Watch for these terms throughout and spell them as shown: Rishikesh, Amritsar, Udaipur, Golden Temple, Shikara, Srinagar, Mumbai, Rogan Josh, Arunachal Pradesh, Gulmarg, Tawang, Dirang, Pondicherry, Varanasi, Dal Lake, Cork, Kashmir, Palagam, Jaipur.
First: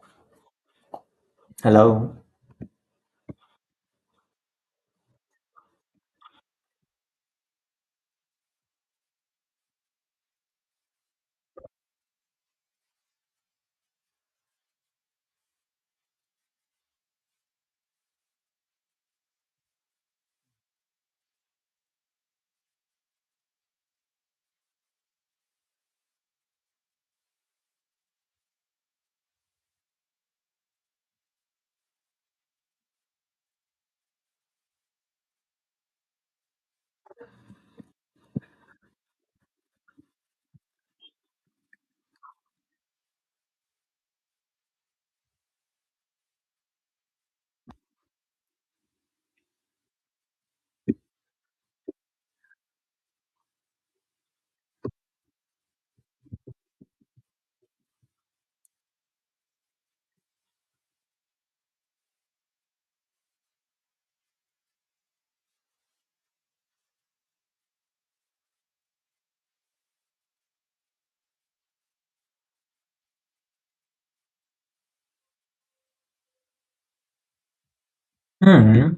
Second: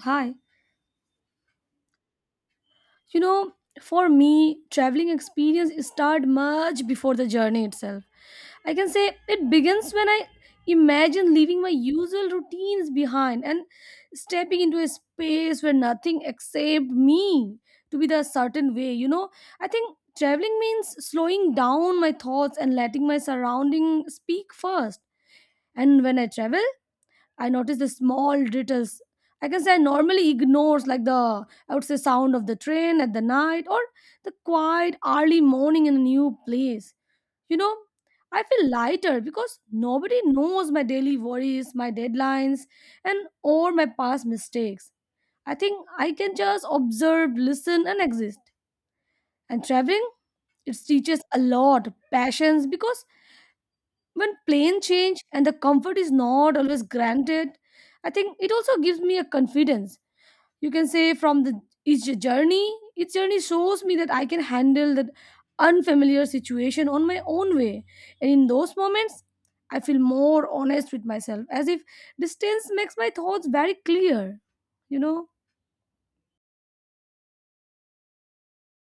Hi. Hello. You know, for me, traveling experience start much before the journey itself. I can say it begins when I imagine leaving my usual routines behind and stepping into a space where nothing except me to be the certain way. I think traveling means slowing down my thoughts and letting my surrounding speak first. And when I travel, I noticed the small details. I can say I normally ignores like the I would say sound of the train at the night or the quiet early morning in a new place. You know, I feel lighter because nobody knows my daily worries, my deadlines, and all my past mistakes. I think I can just observe, listen, and exist. And traveling, it teaches a lot, patience, because when plane change and the comfort is not always granted, I think it also gives me a confidence. You can say from the each journey shows me that I can handle that unfamiliar situation on my own way. And in those moments, I feel more honest with myself, as if distance makes my thoughts very clear. You know, Hmm.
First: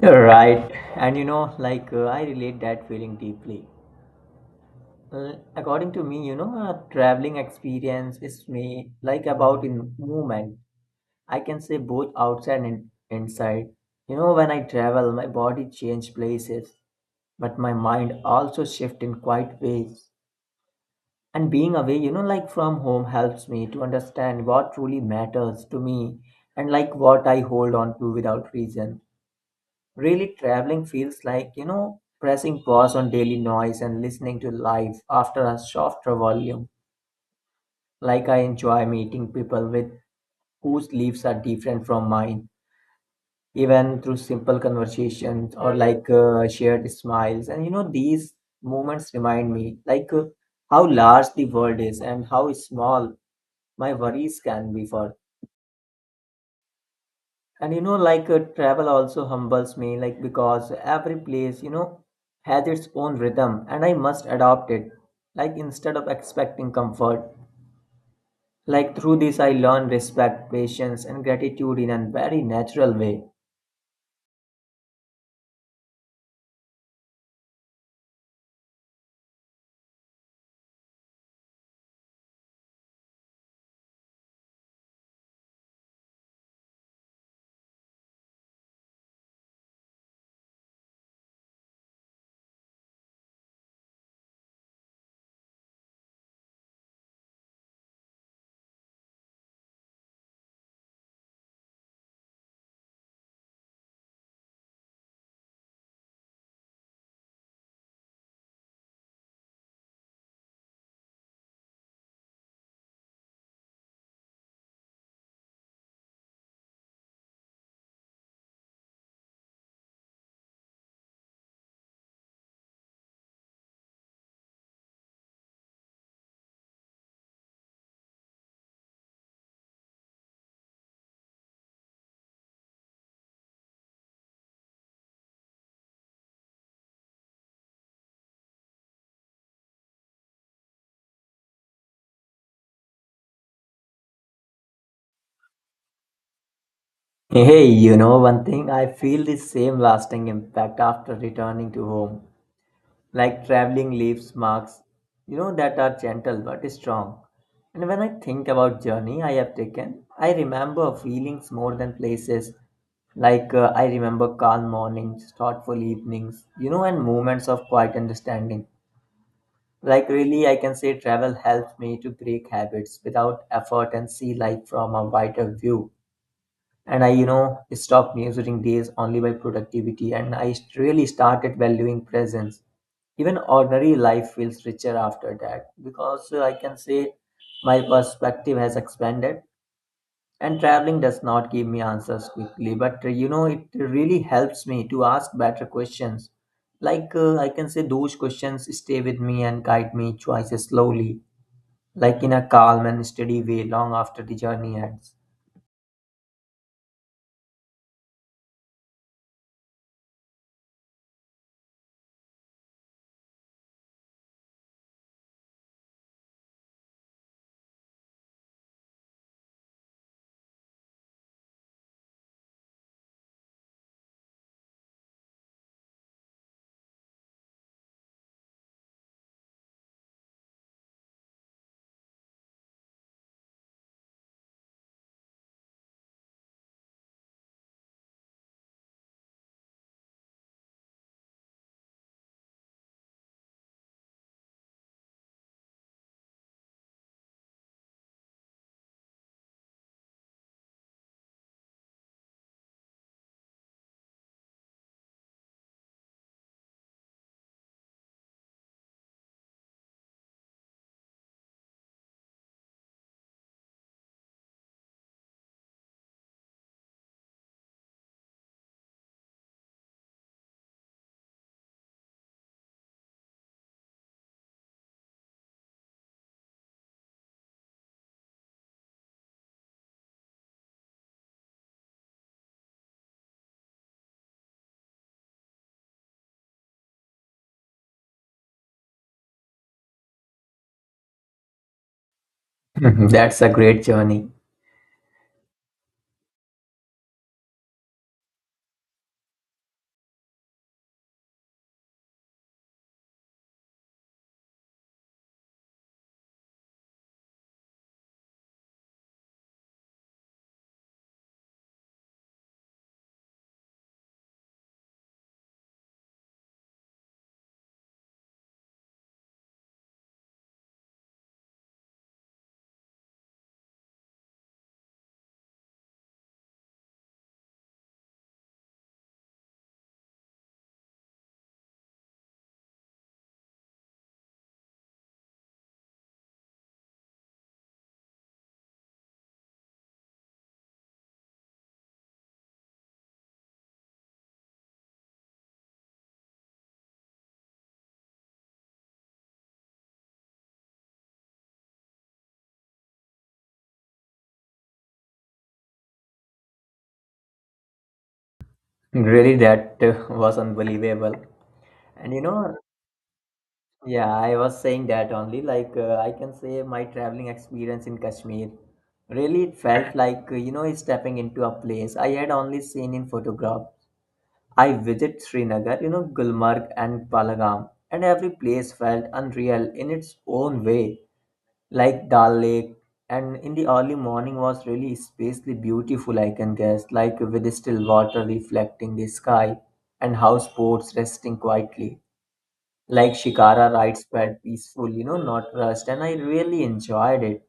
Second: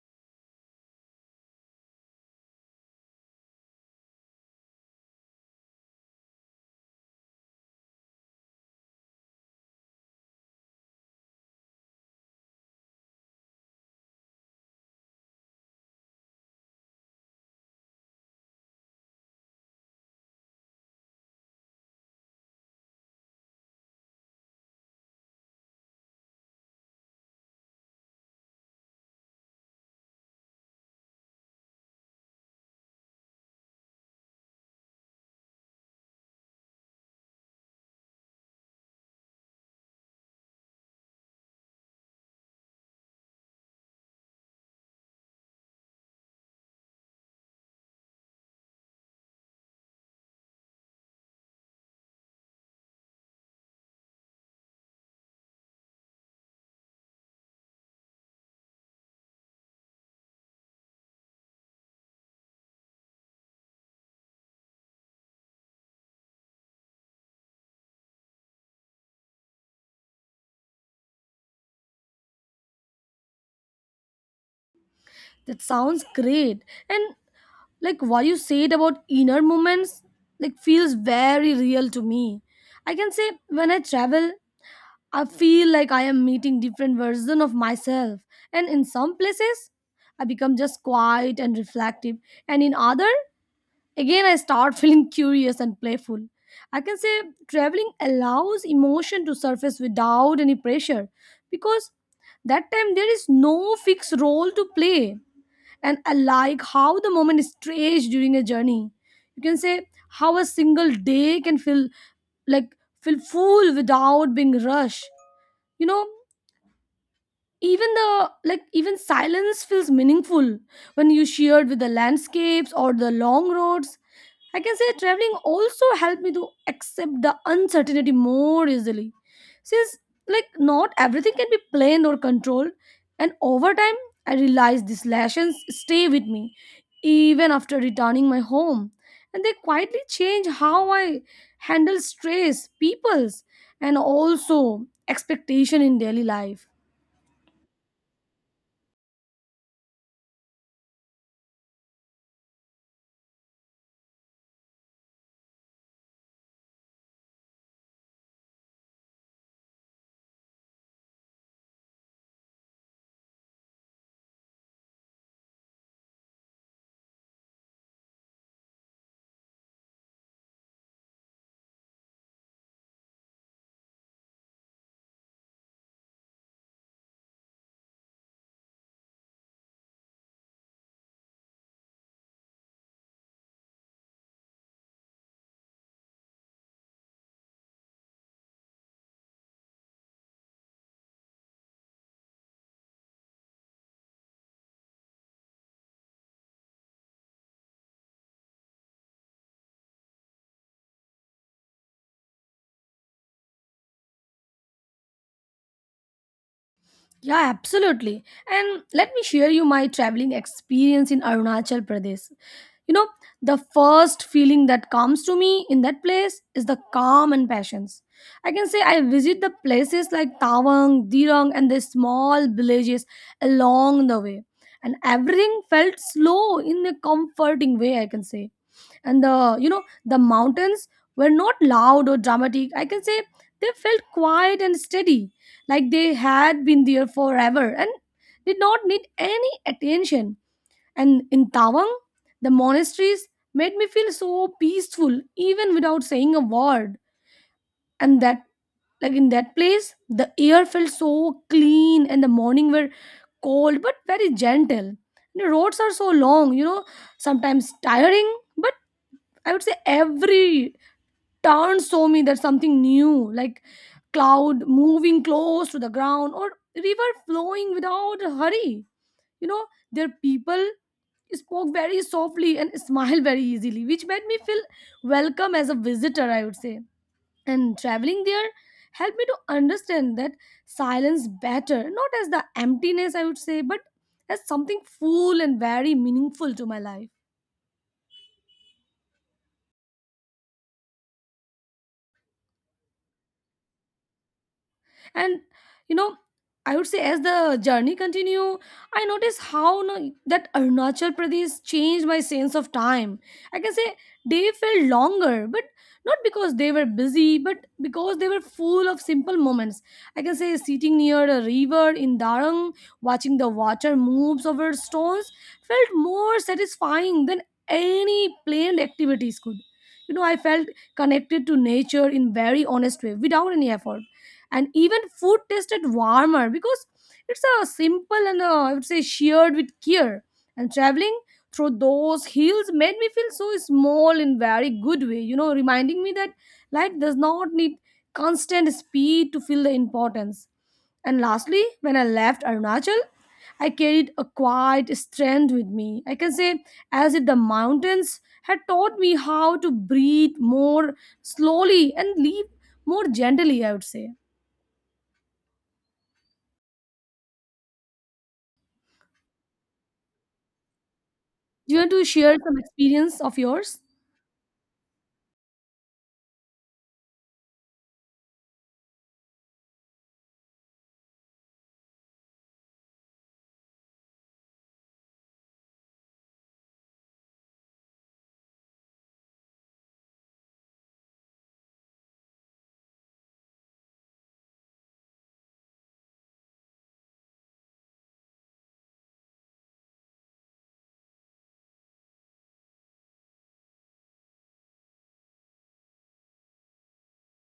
You're right. And you know, I relate that feeling deeply. According to me, you know, a traveling experience is me like about in movement. I can say both outside and inside. You know, when I travel, my body change places, but my mind also shift in quite ways. And being away, you know, like from home helps me to understand what truly matters to me and like what I hold on to without reason. Really, traveling feels like, you know, pressing pause on daily noise and listening to life after a softer volume. Like I enjoy meeting people with whose lives are different from mine, even through simple conversations or shared smiles. And you know, these moments remind me how large the world is and how small my worries can be for. And you know travel also humbles me like because every place you know has its own rhythm and I must adopt it, like instead of expecting comfort. Like through this I learn respect, patience, and gratitude in a very natural way. that sounds great. And like what you said about inner moments, like feels very real to me. I can say when I travel, I feel like I am meeting different version of myself and in some places I become just quiet and reflective and in other again I start feeling curious and playful. I can say traveling allows emotion to surface without any pressure because that time there is no fixed role to play and I like how the moment is stretched during a journey. You can say how a single day can feel like feel full without being rushed you know even the like even silence feels meaningful when you shared with the landscapes or the long roads. I can say traveling also helped me to accept the uncertainty more easily since like not everything can be planned or controlled, and over time I realized these lessons stay with me even after returning my home, and they quietly change how I handle stress peoples and also expectation in daily life. Hey, you know, one thing, I feel the same lasting impact after returning to home. Like traveling leaves marks, you know, that are gentle but strong. And when I think about journey I have taken, I remember feelings more than places. I remember calm mornings, thoughtful evenings, you know, and moments of quiet understanding. Like really, I can say travel helped me to break habits without effort and see life from a wider view, and I, you know, stopped measuring days only by productivity, and I really started valuing presence. Even ordinary life feels richer after that because I can say my perspective has expanded. And traveling does not give me answers quickly, but you know, it really helps me to ask better questions. I can say those questions stay with me and guide me choices slowly, like in a calm and steady way long after the journey ends. Yeah, absolutely. And let me share you my traveling experience in Arunachal Pradesh. You know, the first feeling that comes to me in that place is the calm and patience. I can say I visit the places like Tawang, Dirang, and the small villages along the way. And everything felt slow in a comforting way, I can say. And the mountains were not loud or dramatic. I can say they felt quiet and steady like they had been there forever and did not need any attention. And in Tawang, the monasteries made me feel so peaceful even without saying a word. And that, like in that place, the air felt so clean and the morning were cold but very gentle. The roads are so long, you know, sometimes tiring, but I would say every turn show me that something new like cloud moving close to the ground or river flowing without a hurry you know their people spoke very softly and smiled very easily, which made me feel welcome as a visitor, I would say. And traveling there helped me to understand that silence better, not as the emptiness I would say, but as something full and very meaningful to my life. That's a great journey. And you know I would say as the journey continue, I noticed how no, that Arunachal Pradesh changed my sense of time. I can say day felt longer but not because they were busy but because they were full of simple moments. I can say sitting near a river in Darang, watching the water moves over stones, felt more satisfying than any planned activities could. I felt connected to nature in very honest way without any effort. And even food tasted warmer because it's a simple and I would say shared with care. And traveling through those hills made me feel so small in very good way. You know, reminding me that life does not need constant speed to feel the importance. And lastly, when I left Arunachal, I carried a quiet strength with me. I can say as if the mountains had taught me how to breathe more slowly and live more gently, I would say. Really, that was unbelievable. Do you want to And you share some know, experience of yours? yeah, I was saying that only. Like, I can say my traveling experience in Kashmir, really it felt like, you know, stepping into a place I had only seen in photograph. I visited Srinagar, you know, Gulmarg and Palagam, and every place felt unreal in its own way, like Dal Lake, and in the early morning was really spacely beautiful, I can guess, like with still water reflecting the sky and houseboats resting quietly. Like Shikara rides felt peaceful, you know, not rushed, and I really enjoyed it,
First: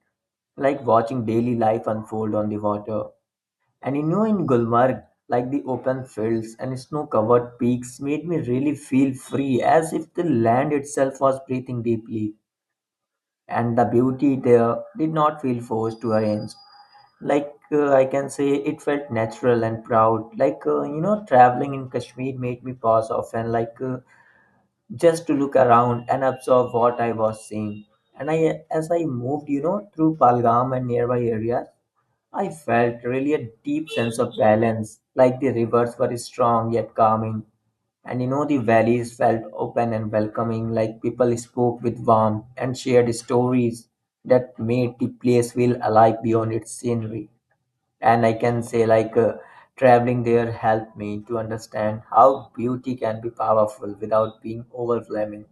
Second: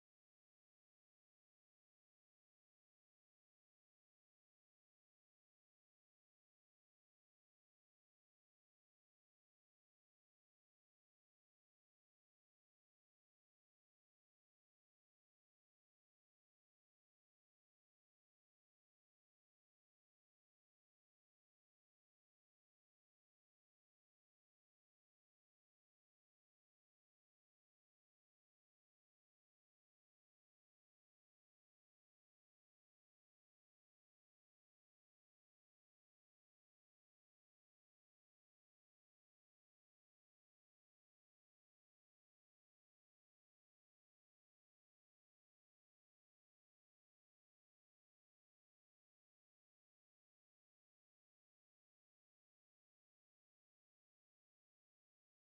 like watching daily life unfold on the water. And you know, in Gulmarg, like the open fields and snow covered peaks made me really feel free, as if the land itself was breathing deeply, and the beauty there did not feel forced to arrange. I can say, it felt natural and proud. You know, traveling in Kashmir made me pause often, just to look around and absorb what I was seeing. And as I moved, you know, through Palgam and nearby areas, I felt really a deep sense of balance. Like the rivers were strong yet calming, and you know, the valleys felt open and welcoming, like people spoke with warmth and shared stories that made the place feel alive beyond its scenery. And I can say, like, traveling there helped me to understand how beauty can be powerful without being overwhelming.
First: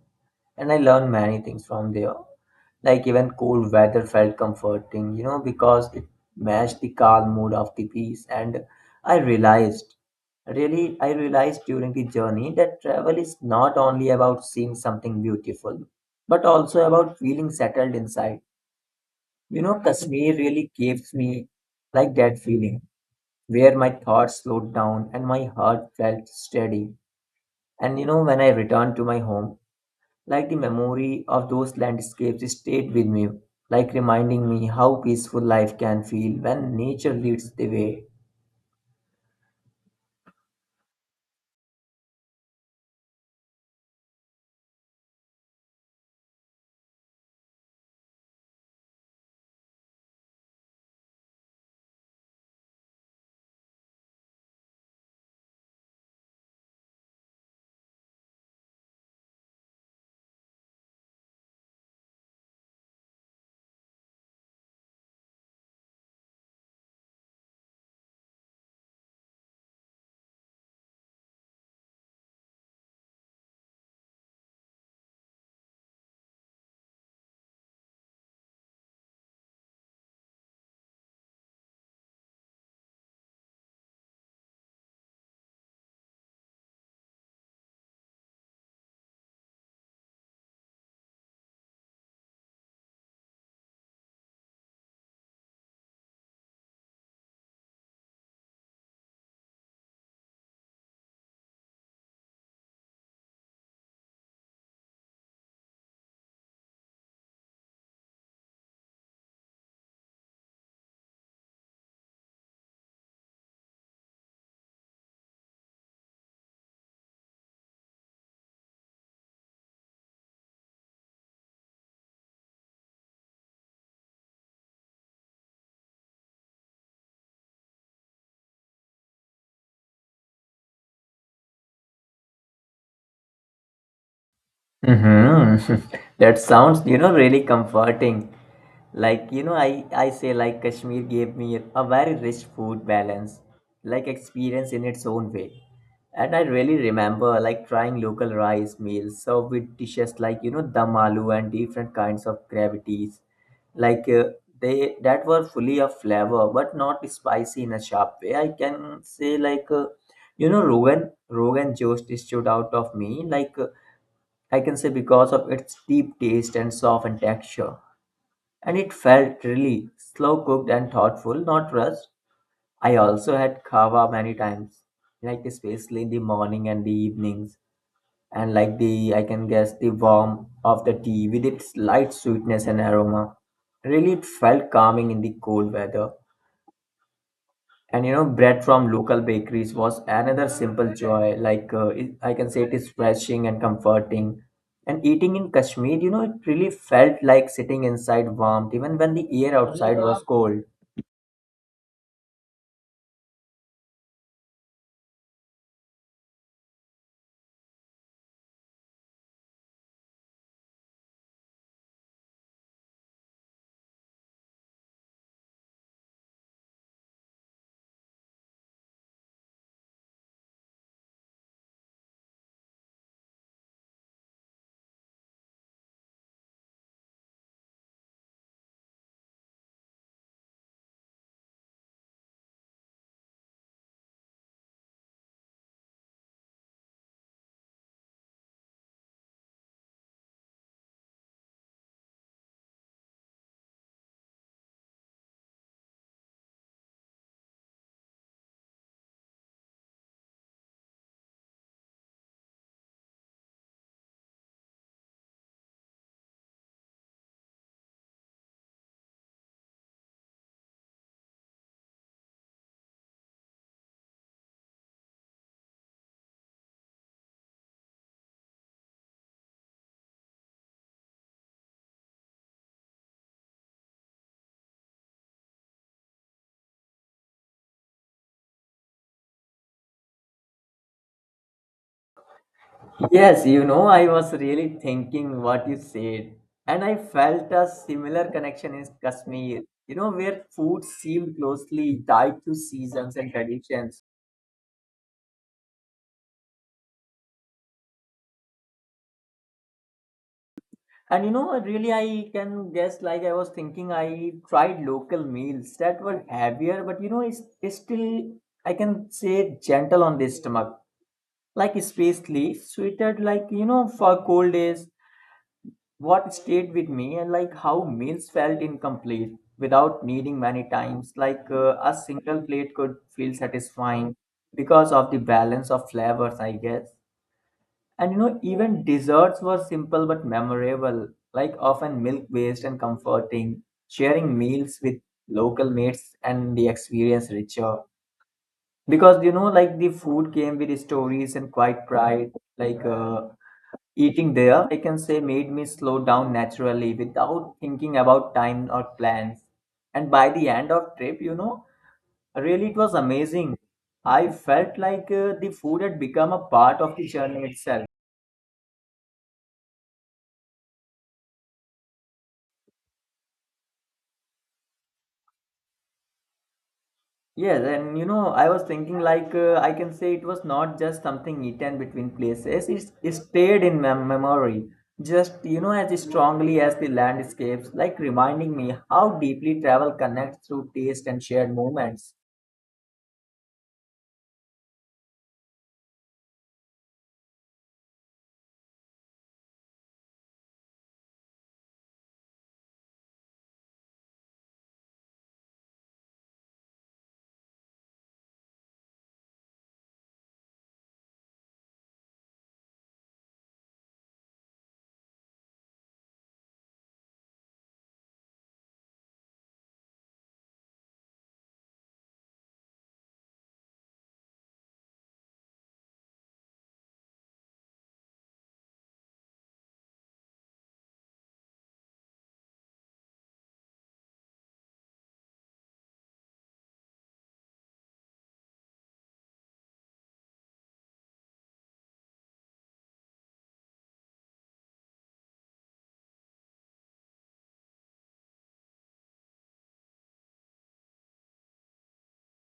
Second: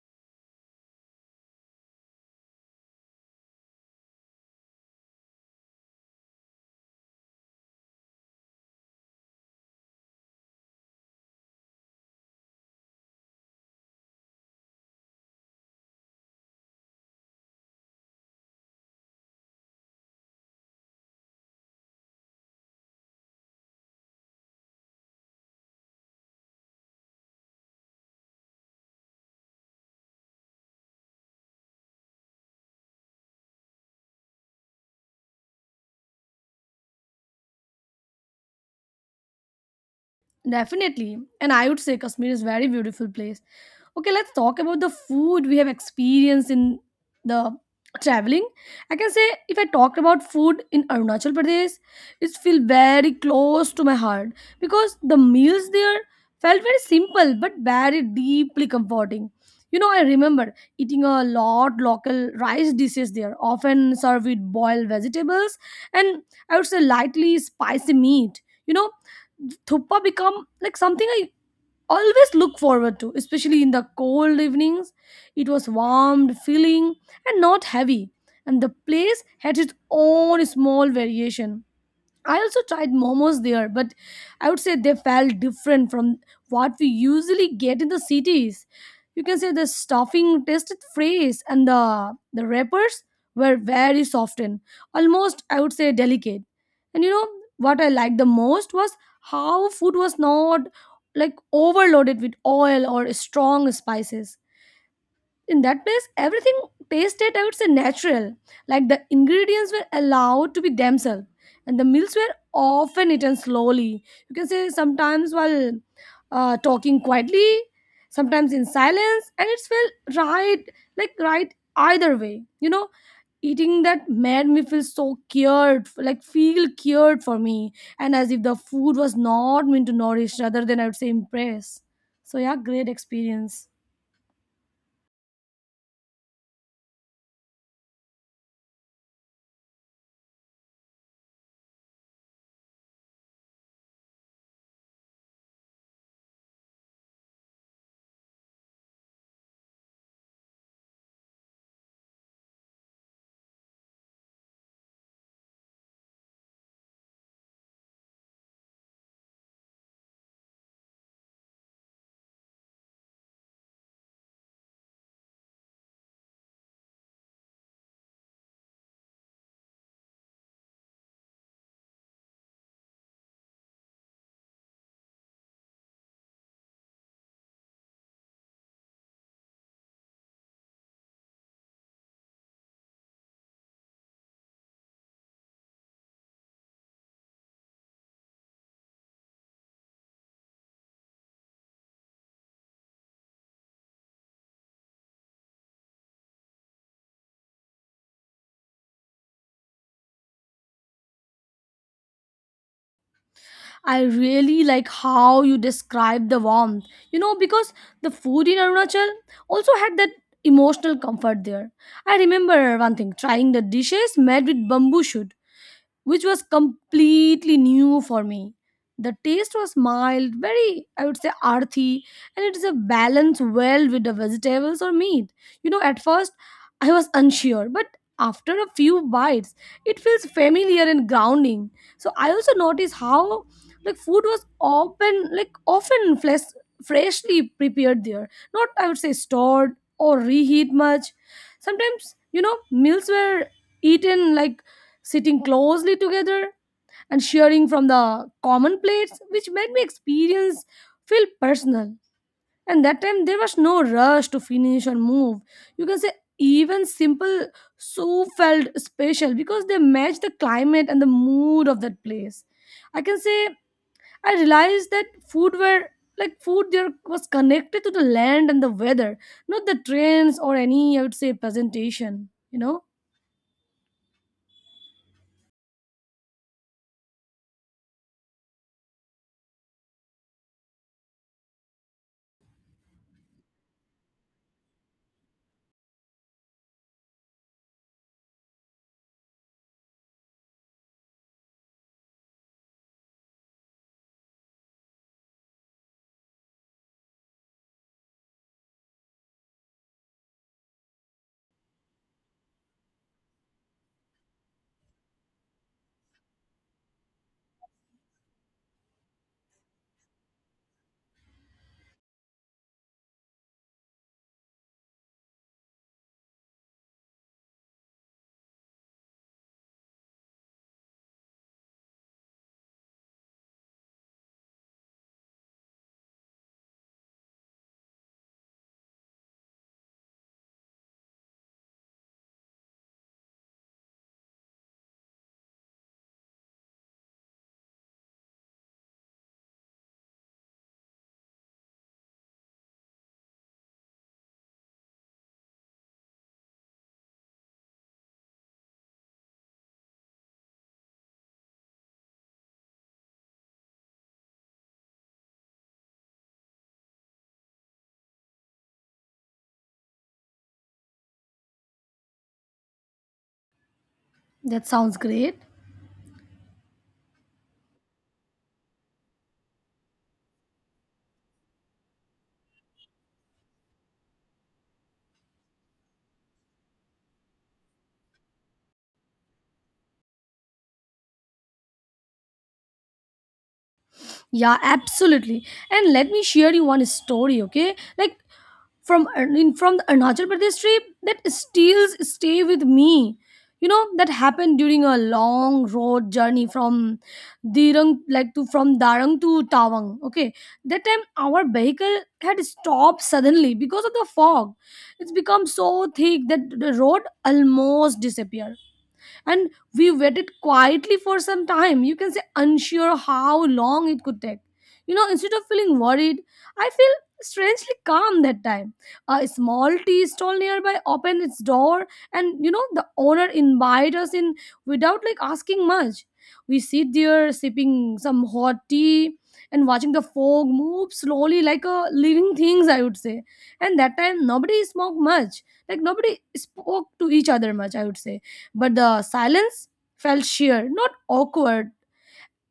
And I learned many things from there. Like, even cold weather felt comforting, you know, because it matched the calm mood of the peace. And I realized really, I realized during the journey that travel is not only about seeing something beautiful, but also about feeling settled inside. You know, Kashmir really gives me like that feeling where my thoughts slowed down and my heart felt steady. And you know, when I returned to my home, like the memory of those landscapes stayed with me, like reminding me how peaceful life can feel when nature leads the way. Definitely. And I would say Kashmir is very beautiful place. Okay, let's talk about the food we have experienced in the traveling. I can say if I talked about food in Arunachal Pradesh, it feel very close to my heart because the meals there felt very simple but very deeply comforting. You know, I remember eating a lot local rice dishes there, often served with boiled vegetables and I would say lightly spicy meat. You know, thuppa become like something I always look forward to, especially in the cold evenings. It was warmed, filling, and not heavy, and the place had its own small variation. I also tried momos there, but I would say they felt different from what we usually get in the cities. You can say the stuffing tasted fresh and the wrappers were very soft and almost I would say delicate. And you know what I liked the most was how food was not like overloaded with oil or strong spices. In that place everything tasted I would say natural, like the ingredients were allowed to be themselves, and the meals were often eaten slowly. You can say sometimes while talking quietly, sometimes in silence, and it's felt right like right either way. You know, eating that made me feel so cured, like feel cured for me, and as if the food was not meant to nourish rather than I would say impress. So yeah, great experience. Mm-hmm. That sounds, you know, really comforting. Like, you know, I say like Kashmir gave me a very rich food balance, like experience in its own way. And I really remember like trying local rice meals served with dishes like, you know, dum aloo and different kinds of gravities. Like uh, they that were fully of flavor, but not spicy in a sharp way. I can say like, you know, Rogan Josh stood out of me I can say because of its deep taste and softened texture. And it felt really slow cooked and thoughtful, not rushed. I also had kava many times, like especially in the morning and the evenings. And like the, I can guess, the warmth of the tea with its light sweetness and aroma. Really, it felt calming in the cold weather. And you know, bread from local bakeries was another simple joy. It, I can say, it is refreshing and comforting. And eating in Kashmir, you know, it really felt like sitting inside warmth, even when the air outside was cold. I really like how you describe the warmth. You know, because the food in Arunachal also had that emotional comfort there. I remember one thing trying the dishes made with bamboo shoot which was completely new for me. The taste was mild, very, I would say, earthy, and it is a balance well with the vegetables or meat. You know, at first I was unsure, but after a few bites, it feels familiar and grounding. So I also noticed how like food was often flesh, freshly prepared there, not I would say stored or reheat much. Sometimes you know meals were eaten like sitting closely together and sharing from the common plates, which made my experience feel personal. And that time there was no rush to finish or move. You can say even simple soup felt special because they matched the climate and the mood of that place. I can say I realized that food were like food there was connected to the land and the weather, not the trends or any I would say presentation. Yes, you know, I was really thinking what you said, and I felt a similar connection in Kashmir. You know, where food seemed closely tied to seasons and traditions. And you know, really, I can guess, like I was thinking, I tried local meals that were heavier, but you know, it's still, I can say, gentle on the stomach. Like, especially sweeter, like, you know, for cold days, what stayed with me and like how meals felt incomplete without needing many times. Like, a single plate could feel satisfying because of the balance of flavors, I guess. And you know, even desserts were simple but memorable, like often milk-based and comforting, sharing meals with local mates and the experience richer. Because you know, like the food came with stories and quite pride. Like uh, Eating there, I can say, made me slow down naturally without thinking about time or plans. And by the end of trip, you know, really it was amazing. I felt the food had become a part of the journey itself. That sounds great. Yes, and you know, I was thinking I can say it was not just something eaten between places. It stayed in my memory, just you know, as strongly as the landscapes, like reminding me how deeply travel connects through taste and shared moments. Yeah, absolutely. And let me share you one story, okay? Like from the Arunachal Pradesh trip that still stay with me. You know that happened during a long road journey from Dirang like to from Darang to Tawang. Okay, that time our vehicle had stopped suddenly because of the fog. It's become so thick that the road almost disappeared, and we waited quietly for some time. You can say unsure how long it could take. You know, instead of feeling worried, I feel strangely calm. That time, a small tea stall nearby opened its door, and you know the owner invited us in without like asking much. We sit there sipping some hot tea and watching the fog move slowly like a living things, I would say. And that time nobody smoked much, like nobody spoke to each other much I would say, but the silence felt sheer, not awkward.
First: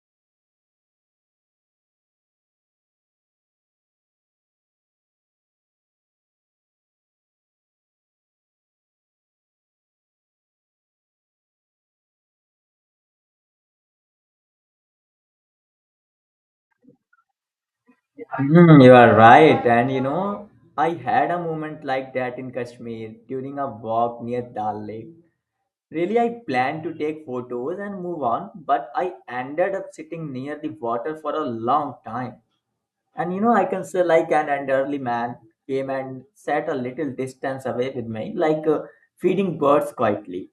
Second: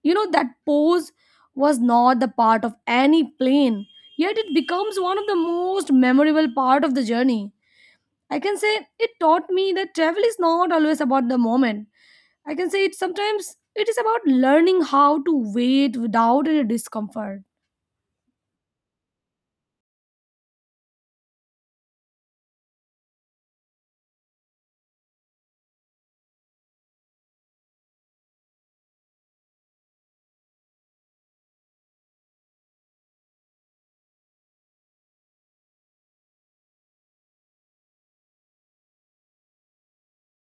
You know, that pose was not the part of any plane, yet it becomes one of the most memorable part of the journey. I can say it taught me that travel is not always about the moment. I can say it sometimes it is about learning how to wait without any discomfort. Mhm, you are right, and you know, I had a moment like that in Kashmir during a walk near Dal Lake. Really, I planned to take photos and move on, but I ended up sitting near the water for a long time. And you know, I can say like an elderly man came and sat a little distance away with me, feeding birds quietly.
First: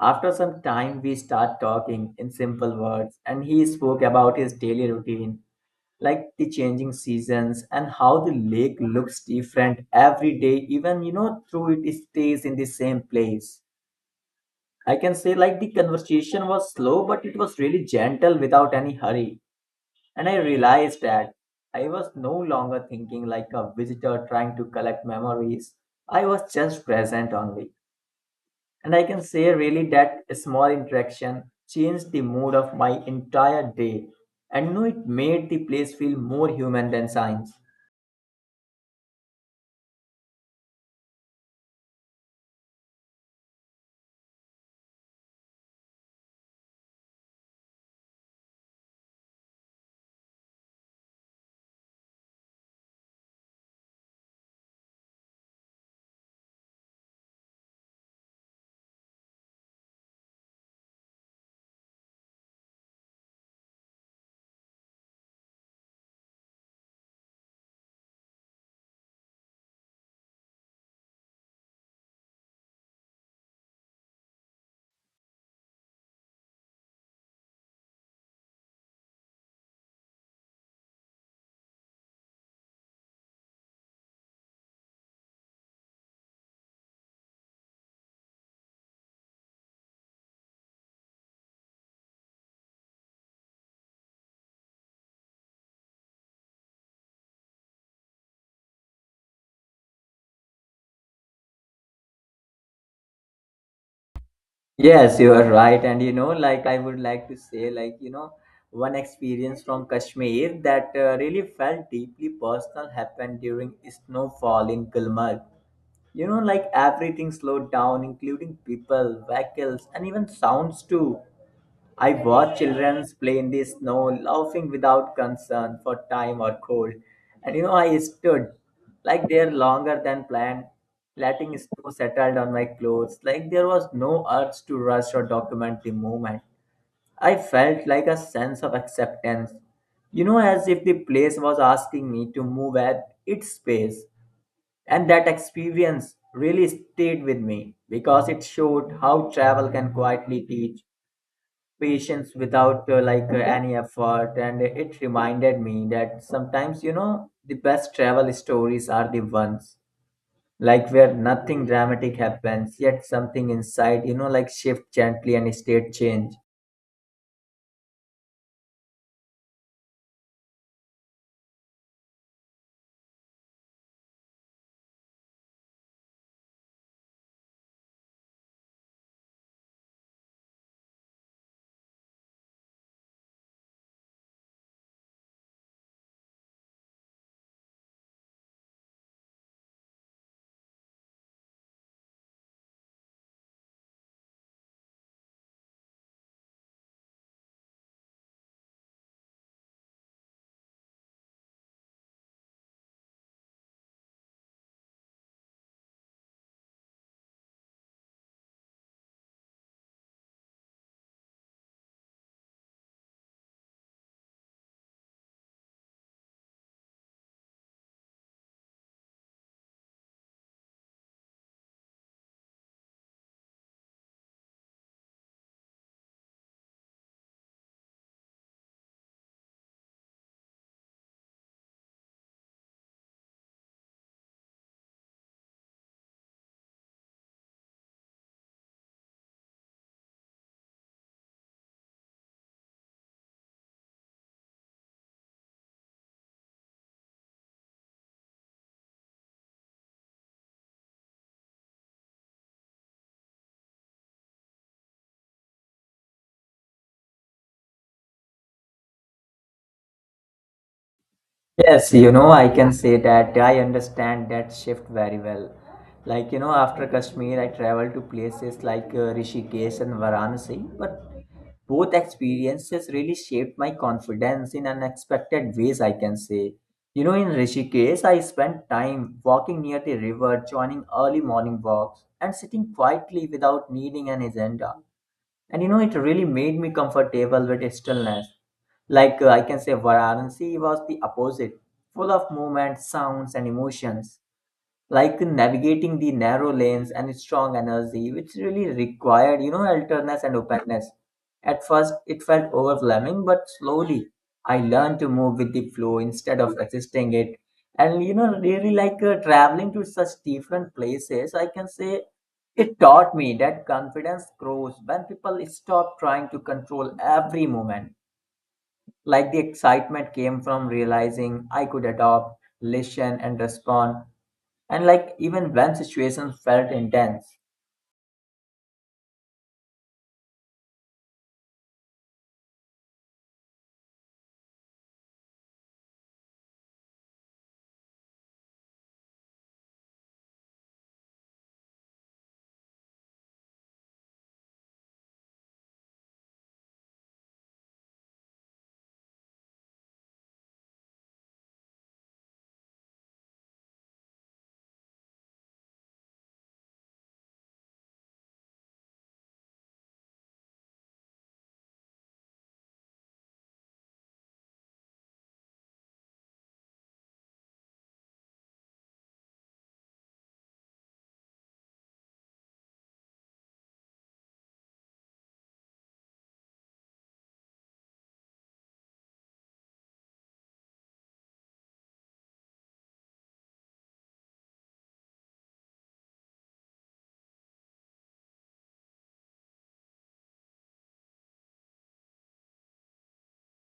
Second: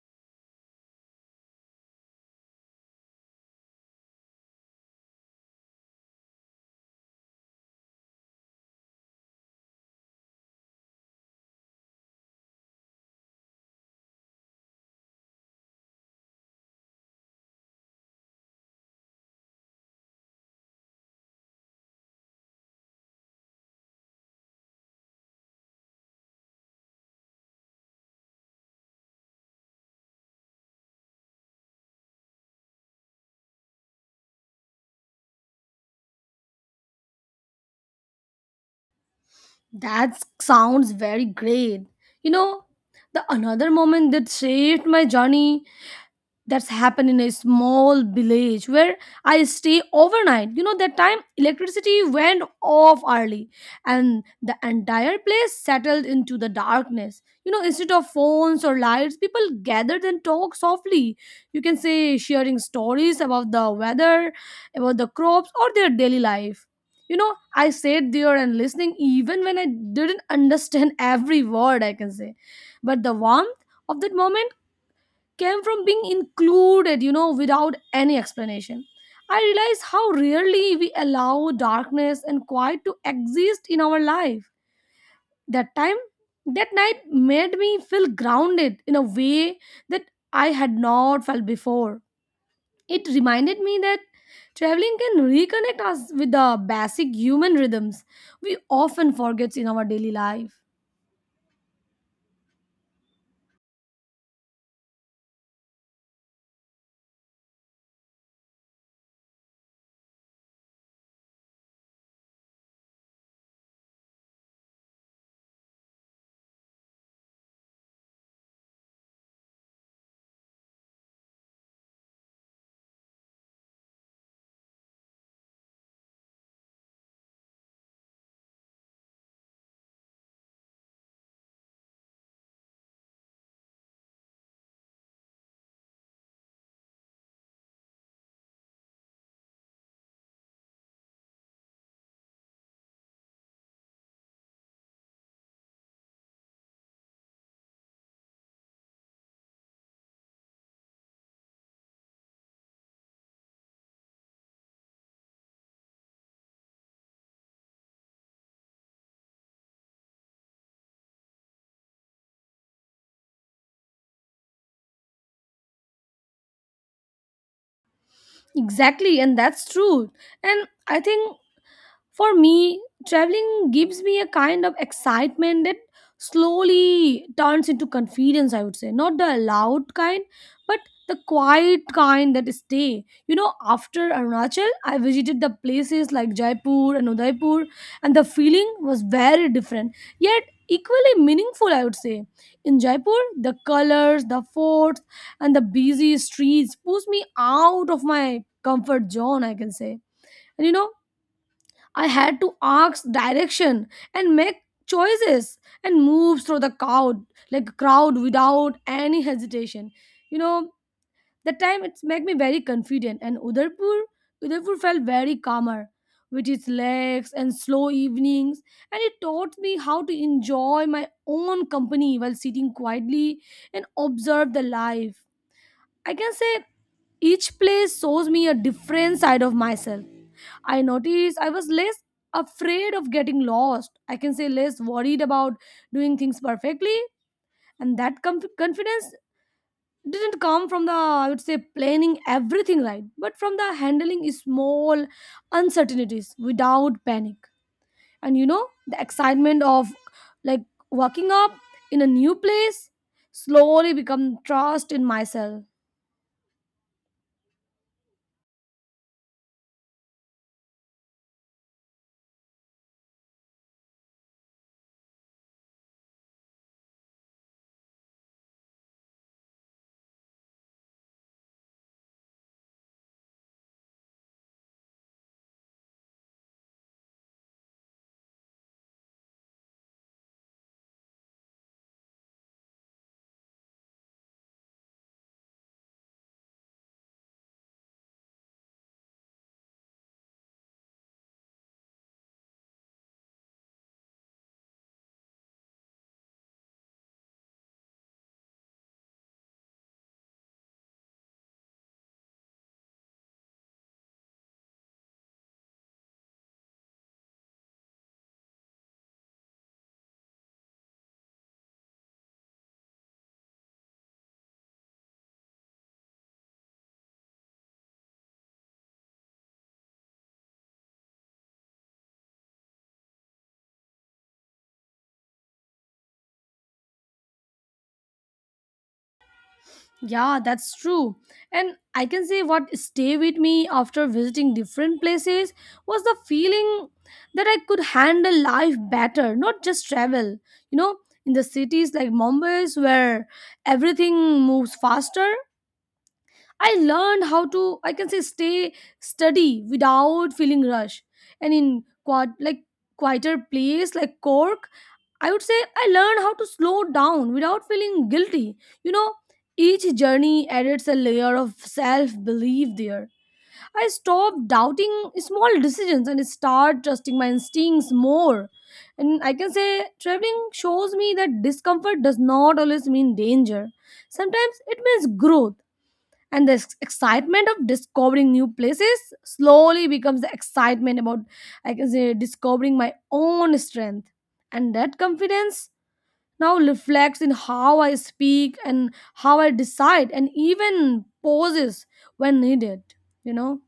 After some time, we start talking in simple words, and he spoke about his daily routine, like the changing seasons and how the lake looks different every day, even you know, through it stays in the same place. I can say like the conversation was slow, but it was really gentle without any hurry. And I realized that I was no longer thinking like a visitor trying to collect memories. I was just present only. And I can say, really, that small interaction changed the mood of my entire day. And you it made the place feel more human than science. That sounds very great. You know, the another moment that shaped my journey that's happened in a small village where I stay overnight. You know, that time electricity went off early and the entire place settled into the darkness. You know, instead of phones or lights, people gathered and talked softly. You can say sharing stories about the weather, about the crops, or their daily life. You know, I sat there and listening even when I didn't understand every word, I can say. But the warmth of that moment came from being included, you know, without any explanation. I realize how rarely we allow darkness and quiet to exist in our life. That time, that night made me feel grounded in a way that I had not felt before. It reminded me that traveling can reconnect us with the basic human rhythms we often forget in our daily life. Yes, you are right. And you know, like I would like to say, like, you know, one experience from Kashmir that really felt deeply personal happened during snowfall in Gulmarg. You know, like everything slowed down, including people, vehicles, and even sounds too. I watched children play in the snow, laughing without concern for time or cold. And you know, I stood like there longer than planned, letting snow settle on my clothes, like there was no urge to rush or document the moment. I felt like a sense of acceptance, you know, as if the place was asking me to move at its pace. And that experience really stayed with me because it showed how travel can quietly teach patience without any effort. And it reminded me that sometimes, you know, the best travel stories are the ones like where nothing dramatic happens, yet something inside, you know, like shift gently and state change. Exactly, and that's true. And I think, for me, traveling gives me a kind of excitement that slowly turns into confidence, I would say. Not the loud kind, but the quiet kind that stay. You know, after Arunachal, I visited the places like Jaipur and Udaipur, and the feeling was very different, yet equally meaningful, I would say. In Jaipur, the colors, the forts, and the busy streets pushed me out of my comfort zone, I can say. And you know, I had to ask direction and make choices and move through the crowd, like crowd, without any hesitation. You know, that time it's made me very confident and Udaipur felt very calmer with its legs and slow evenings, and it taught me how to enjoy my own company while sitting quietly and observe the life. I can say each place shows me a different side of myself. I noticed I was less afraid of getting lost. I can say less worried about doing things perfectly. And that confidence didn't come from the, I would say, planning everything right, but from the handling small uncertainties without panic. And you know, the excitement of, like, walking up in a new place slowly become trust in myself. Yes, you know, I can say that I understand that shift very well. Like, you know, after Kashmir, I traveled to places Rishikesh and Varanasi, but both experiences really shaped my confidence in unexpected ways, I can say. You know, in Rishikesh, I spent time walking near the river, joining early morning walks, and sitting quietly without needing an agenda. And you know, it really made me comfortable with its stillness. Like I can say, Varanasi was the opposite, full of movement, sounds, and emotions like navigating the narrow lanes and strong energy, which really required, you know, alertness and openness. At first, it felt overwhelming, but slowly I learned to move with the flow instead of resisting it. And, you know, really like traveling to such different places, I can say it taught me that confidence grows when people stop trying to control every moment. Like the excitement came from realizing I could adopt, listen, and respond, and like even when situations felt intense. Yeah, that's true. And I can say what stay with me after visiting different places was the feeling that I could handle life better, not just travel. You know, in the cities like Mumbai where everything moves faster, I learned how to, I can say, stay study without feeling rush. And in quad like quieter place like Cork, I would say I learned how to slow down without feeling guilty. You know, each journey adds a layer of self belief there. I stopped doubting small decisions and start trusting my instincts more. And I can say traveling shows me that discomfort does not always mean danger. Sometimes it means growth. And the excitement of discovering new places slowly becomes the excitement about, I can say, discovering my own strength. And that confidence now reflects in how I speak and how I decide and even pauses when needed, you know?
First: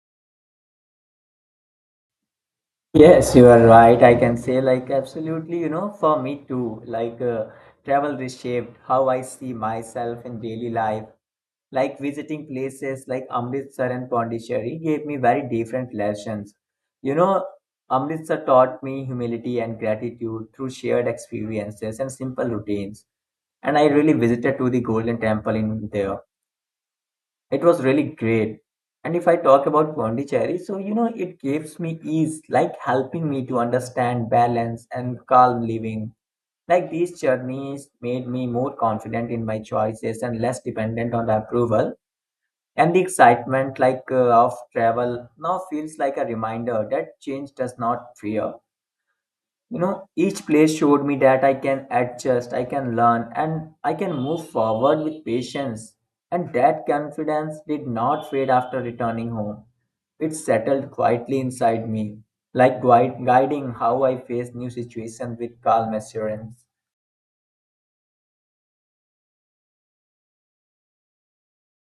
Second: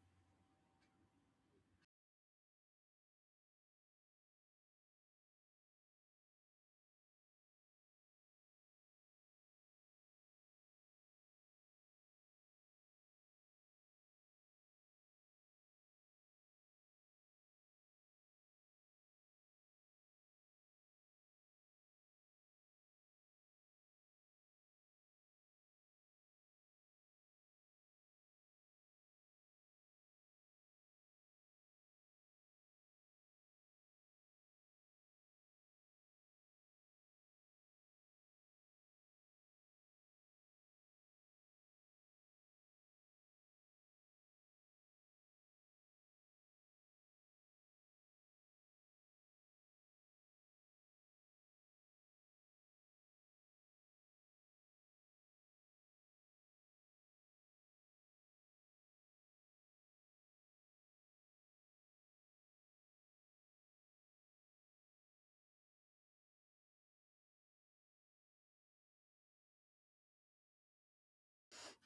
Yes, you are right. I can say, like, absolutely, you know, for me too, like, travel reshaped how I see myself in daily life. Like, visiting places like Amritsar and Pondicherry gave me very different lessons. You know, Amritsar taught me humility and gratitude through shared experiences and simple routines, and I really visited to the Golden Temple in there. It was really great. And if I talk about Pondicherry, so you know, it gives me ease, like helping me to understand balance and calm living. Like these journeys made me more confident in my choices and less dependent on the approval. And the excitement, like of travel, now feels like a reminder that change does not fear. You know, each place showed me that I can adjust, I can learn, and I can move forward with patience, and that confidence did not fade after returning home. It settled quietly inside me, like guiding how I face new situations with calm assurance.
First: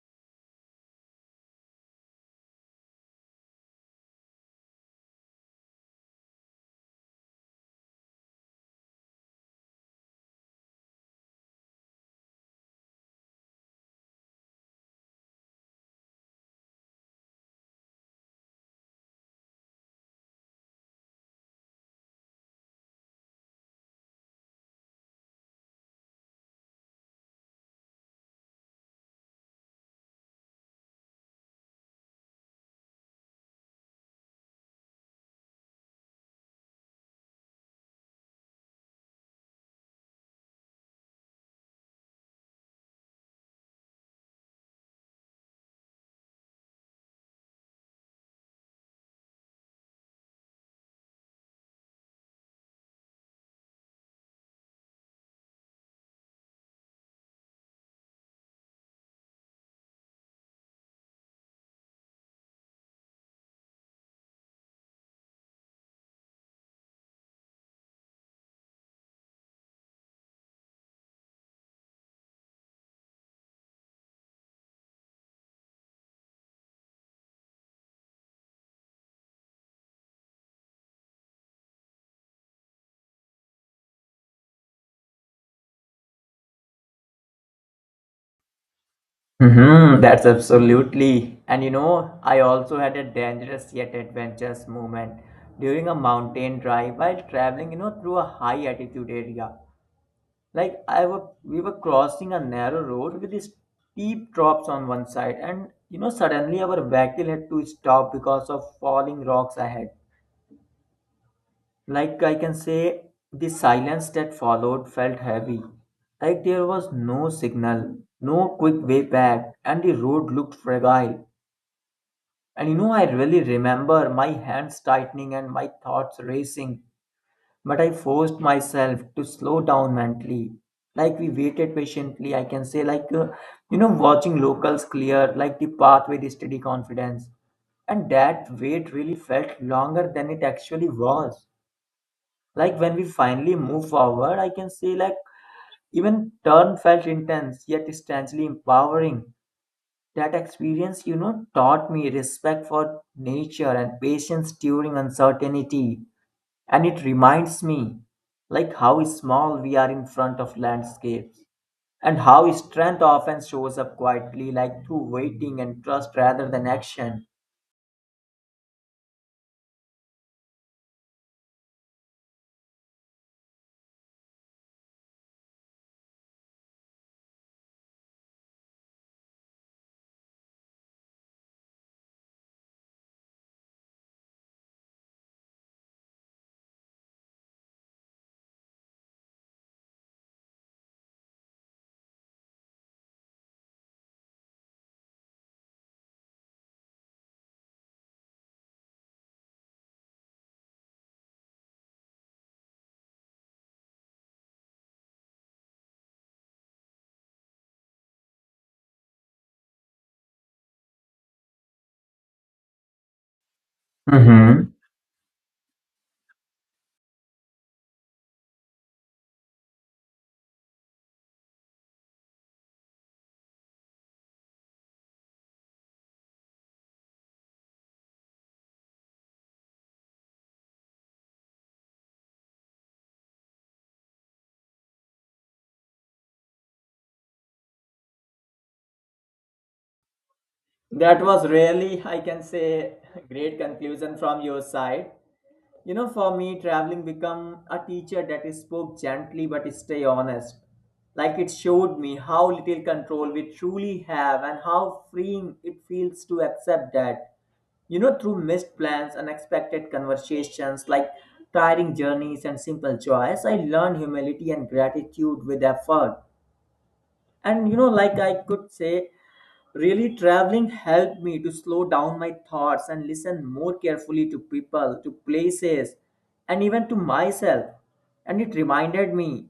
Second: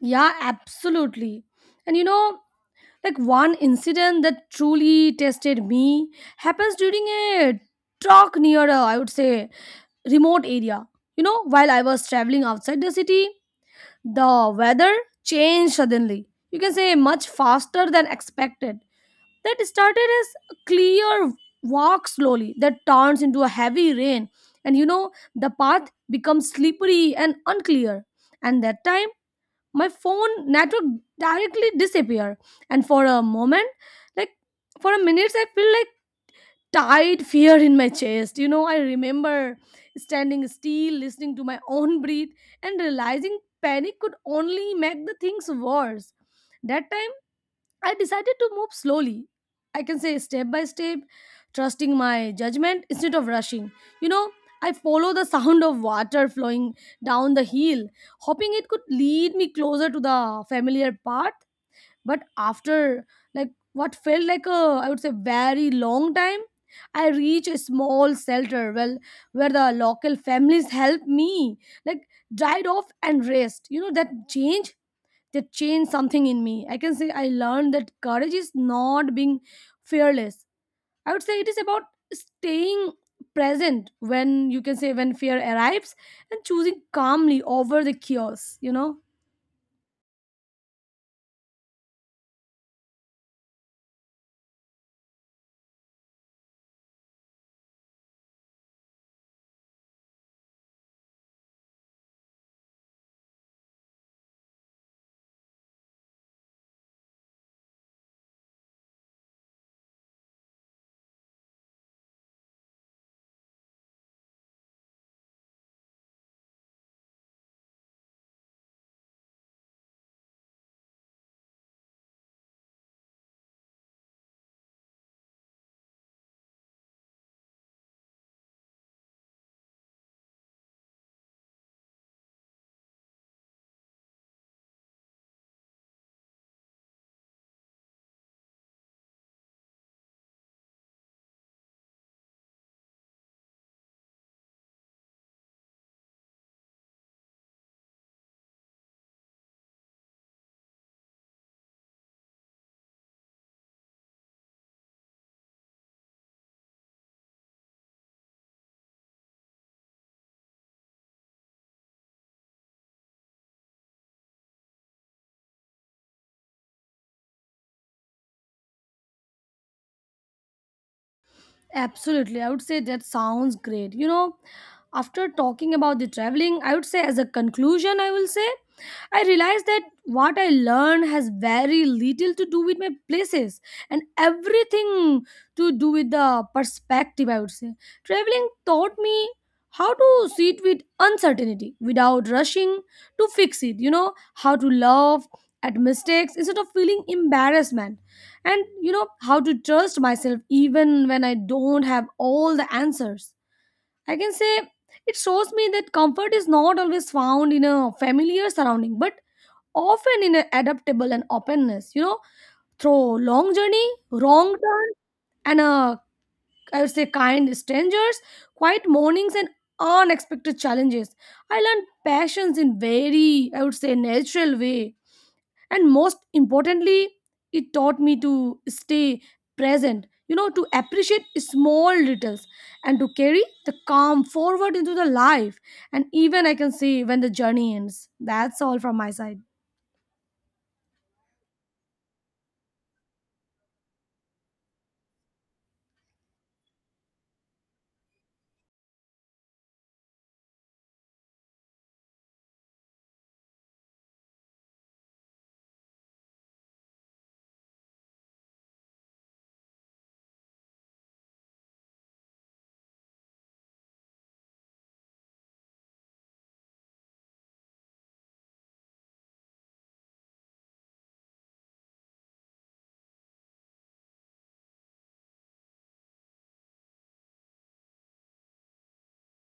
Yeah, absolutely. And you know, like, one incident that truly tested me happens during a talk near a, I would say, remote area. You know, while I was traveling outside the city, the weather changed suddenly. You can say much faster than expected. That started as a clear walk slowly that turns into a heavy rain, and you know the path becomes slippery and unclear, and that time my phone network directly disappeared. And for a moment, like, for a minute I feel like tight fear in my chest. You know, I remember standing still, listening to my own breath and realizing panic could only make the things worse. That time I decided to move slowly. I can say step by step, trusting my judgment instead of rushing. You know, I follow the sound of water flowing down the hill, hoping it could lead me closer to the familiar path. But after, like, what felt like a, I would say, very long time, I reach a small shelter well where the local families help me, like, dried off and rest. You know, that changed something in me. I can say I learned that courage is not being fearless. I would say it is about staying present when, you can say, when fear arrives and choosing calmly over the chaos, you know. Hmm, that's absolutely. And you know, I also had a dangerous yet adventurous moment during a mountain drive while traveling, you know, through a high altitude area. Like we were crossing a narrow road with steep drops on one side, and you know suddenly our vehicle had to stop because of falling rocks ahead. Like I can say, the silence that followed felt heavy. Like there was no signal, no quick way back, and the road looked fragile. And you know, I really remember my hands tightening and my thoughts racing. But I forced myself to slow down mentally. Like we waited patiently, I can say, like, you know, watching locals clear, like the pathway with steady confidence. And that wait really felt longer than it actually was. Like when we finally moved forward, I can say, like, even turn felt intense, yet strangely empowering. That experience, you know, taught me respect for nature and patience during uncertainty. And it reminds me like how small we are in front of landscapes and how strength often shows up quietly, like through waiting and trust rather than action. Absolutely. I would say that sounds great. You know, after talking about the traveling, I would say as a conclusion, I will say I realized that what I learned has very little to do with my places and everything to do with the perspective, I would say. Traveling taught me how to sit with uncertainty without rushing to fix it, you know, how to laugh at mistakes instead of feeling embarrassment, and you know how to trust myself even when I don't have all the answers. I can say it shows me that comfort is not always found in a familiar surrounding, but often in an adaptable and openness, you know, through long journey, wrong turn, and I would say kind strangers, quiet mornings, and unexpected challenges. I learned passions in very, I would say, natural way. And most importantly, it taught me to stay present, you know, to appreciate small details and to carry the calm forward into the life, and even I can say when the journey ends. That's all from my side. That was really, I can say, great conclusion from your side. You know, for me, traveling become a teacher that is spoke gently but stay honest. Like it showed me how little control we truly have and how freeing it feels to accept that. You know, through missed plans, unexpected conversations, like tiring journeys and simple joys, I learned humility and gratitude with effort. And you know, like I could say, really traveling helped me to slow down my thoughts and listen more carefully to people, to places, and even to myself. And it reminded me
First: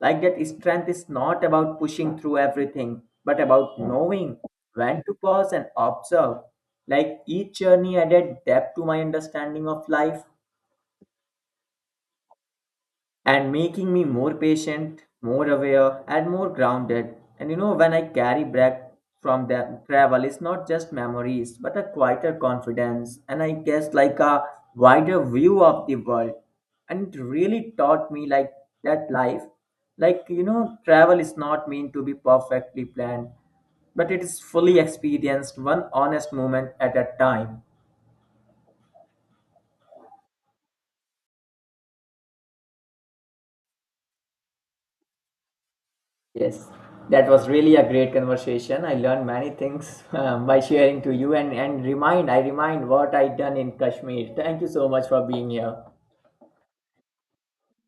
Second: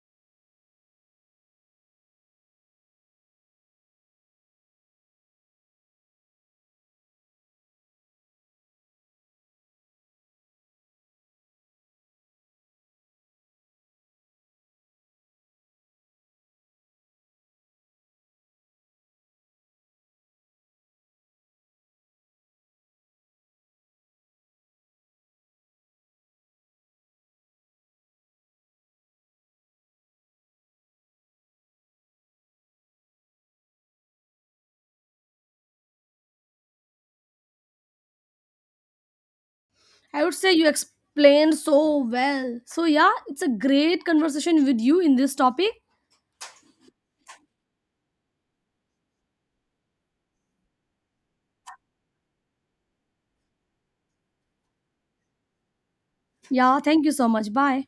like that strength is not about pushing through everything, but about knowing when to pause and observe. Like each journey added depth to my understanding of life, and making me more patient, more aware, and more grounded. And you know, when I carry back from the travel, it's not just memories, but a quieter confidence, and I guess like a wider view of the world. And it really taught me like that life, like you know, travel is not meant to be perfectly planned, but it is fully experienced one honest moment at a time. I would say you explained so well, so yeah, it's a great conversation with you in this topic. Yes, that was really a great conversation. I learned many things by sharing to you, and I remind what I done in Kashmir. Thank you so much for being here. Yeah, thank you so much. Bye.